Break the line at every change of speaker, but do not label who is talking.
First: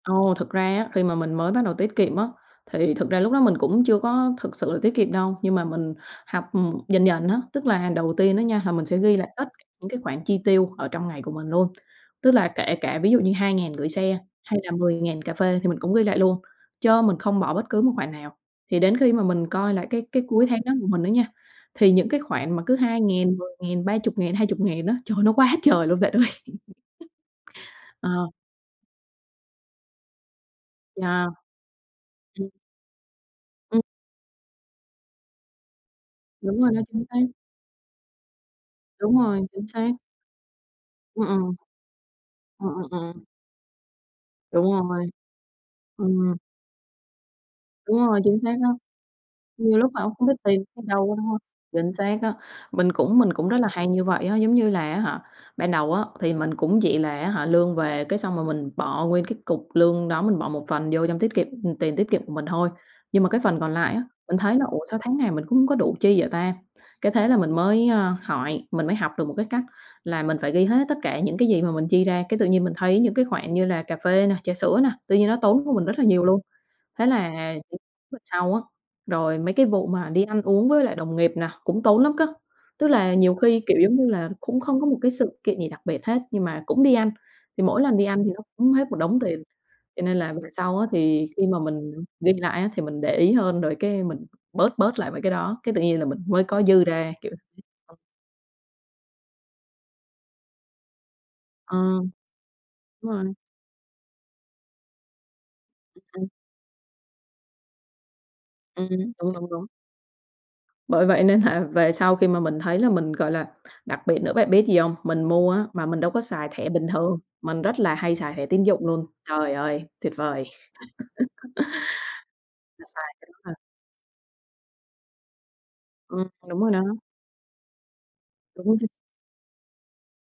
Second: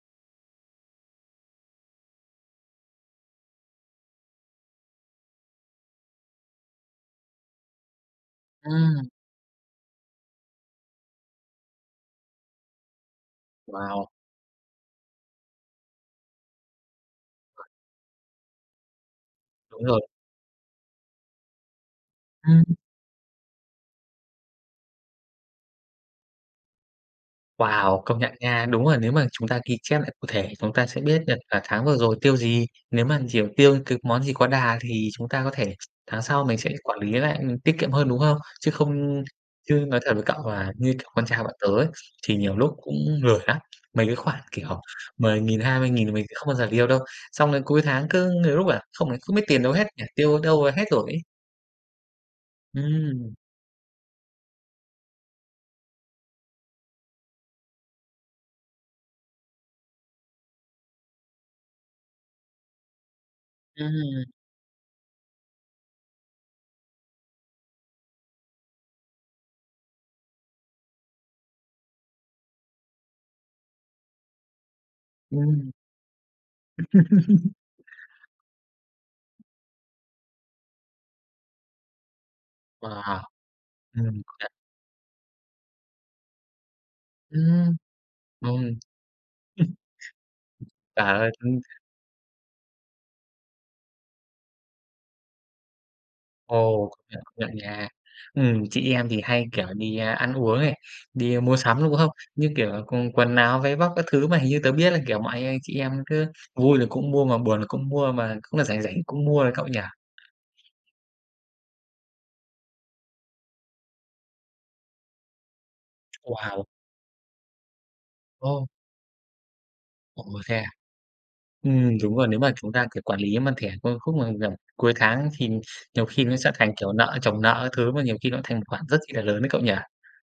Ồ, thực ra á, khi mà mình mới bắt đầu tiết kiệm á, thì thực ra lúc đó mình cũng chưa có thực sự là tiết kiệm đâu, nhưng mà mình học, ừm, dần dần á. Tức là đầu tiên á nha, là mình sẽ
Ừm.
ghi lại tất cả những cái khoản chi tiêu ở trong ngày của mình luôn, tức là kể cả ví dụ như 2.000 gửi
Wow!
xe, hay là 10.000 cà phê thì mình cũng ghi lại luôn, chớ mình không bỏ bất cứ một khoản nào. Thì đến khi mà mình coi
Đúng
lại
rồi.
cái cái cuối tháng đó của mình đó nha, thì những cái khoản mà cứ
Ừm.
2.000, 10.000, 30.000, 20.000 á, trời ơi, nó quá trời luôn bạn ơi.
Wow!
Ờ.
Công nhận nha. Đúng là nếu mà chúng ta ghi chép lại cụ thể, chúng ta sẽ biết
Yeah.
được, à, tháng vừa rồi tiêu
Ừm.
gì. Nếu mà, kiểu, tiêu t món gì quá đà, thì chúng ta có thể tháng sau mình
Đúng
sẽ
rồi đó,
quản
chính
lý
xác.
lại, ừm, tiết kiệm hơn, đúng không? Chứ
Đúng
không
rồi, chính
chứ
xác.
nói thật với cậu là, như kiểu,
Ờ,
con
ờ.
trai bọn tớ ấy, thì nhiều
Ờ,
lúc cũng
ờ, ờ.
lười lắm, mấy cái khoản,
Đúng
kiểu,
rồi.
10.000, 20.000, thì mình sẽ
Ừm.
không bao giờ deal đâu, xong đến cuối
Đúng
tháng
rồi,
cứ
chính xác
nhiều lúc
đó.
là không không biết tiền đâu
Nhiều
hết
lúc hả,
nhỉ?
không biết
Tiêu
tiền
đâu
ở
hết
đâu
rồi
đó,
ấy.
đúng hông? Chính xác á. Mình cũng mình
Ừm.
cũng rất là hay như vậy á. Giống như là á hả, ban đầu á thì mình cũng chỉ là á hả, lương về, cái xong rồi mình bỏ nguyên cái cục lương đó, mình bỏ một phần vô trong tiết kiệm, ừm, tiền tiết kiệm của mình thôi. Nhưng mà cái phần còn lại á,
Ừm.
mình thấy là "Ủa, sao tháng này mình cũng hông có đủ chi vậy ta?" Cái thế là mình mới, a, hỏi mình mới học được một cái cách là mình phải ghi hết tất cả những cái gì mà mình chi ra, cái tự nhiên mình thấy những cái khoản như là cà phê nè, trà sữa nè, tự nhiên nó tốn
Ừm.
của mình rất là nhiều luôn. Thế là những lần sau á rồi mấy cái vụ mà đi ăn uống với lại đồng nghiệp nè cũng tốn lắm cá. Tức là
Wow!
nhiều khi, kiểu, giống như
Ừm,
là,
công nhận.
cũng không có một cái sự kiện gì đặc biệt hết, nhưng mà cũng đi ăn, thì
Ừm,
mỗi lần đi ăn thì nó
ừm.
cũng hết một đống tiền. Cho nên là về sau á,
Trời
thì
ơi,
khi mà
cũng
mình ghi lại á, thì mình để ý hơn, rồi cái mình bớt bớt lại mấy cái đó, cái tự nhiên là mình mới có dư
Ồ. Công
ra,
nhận,
kiểu
công nhận nha. Ừm, chị em thì hay, kiểu, đi, a, ăn uống này, đi mua
Ờ.
sắm, đúng hông? Như kiểu là,
Đúng
còn
rồi.
quần áo, váy vóc các thứ, mà hình như tớ biết là, kiểu mà, anh anh chị em
Ừm.
cứ vui là cũng mua, mà buồn là cũng mua, mà cũng là rảnh
Ừm,
rảnh cũng
đúng,
mua
đúng,
đấy
đúng.
cậu nhỉ?
Bởi vậy nên là về sau khi mà mình thấy là mình, gọi là đặc biệt nữa bạn biết gì hông? Mình mua á, mà mình đâu có xài
Wow!
thẻ bình thường, mình rất là hay xài thẻ tín
Ồ!
dụng luôn. Trời ơi, tuyệt
Ồ!
vời!
Thế à? Ừm, đúng rồi. Nếu mà chúng ta,
Mình
kiểu,
xài
quản
cái đó
lý bằng
thôi.
thẻ, có cái khúc mà tầm cuối tháng thì nhiều khi
Ừm,
nó sẽ
đúng
thành,
rồi đó.
kiểu, nợ chồng nợ các thứ, mà nhiều khi nó cũng thành một
Đúng á
khoản
chứ.
rất chi là lớn đấy cậu nhỉ?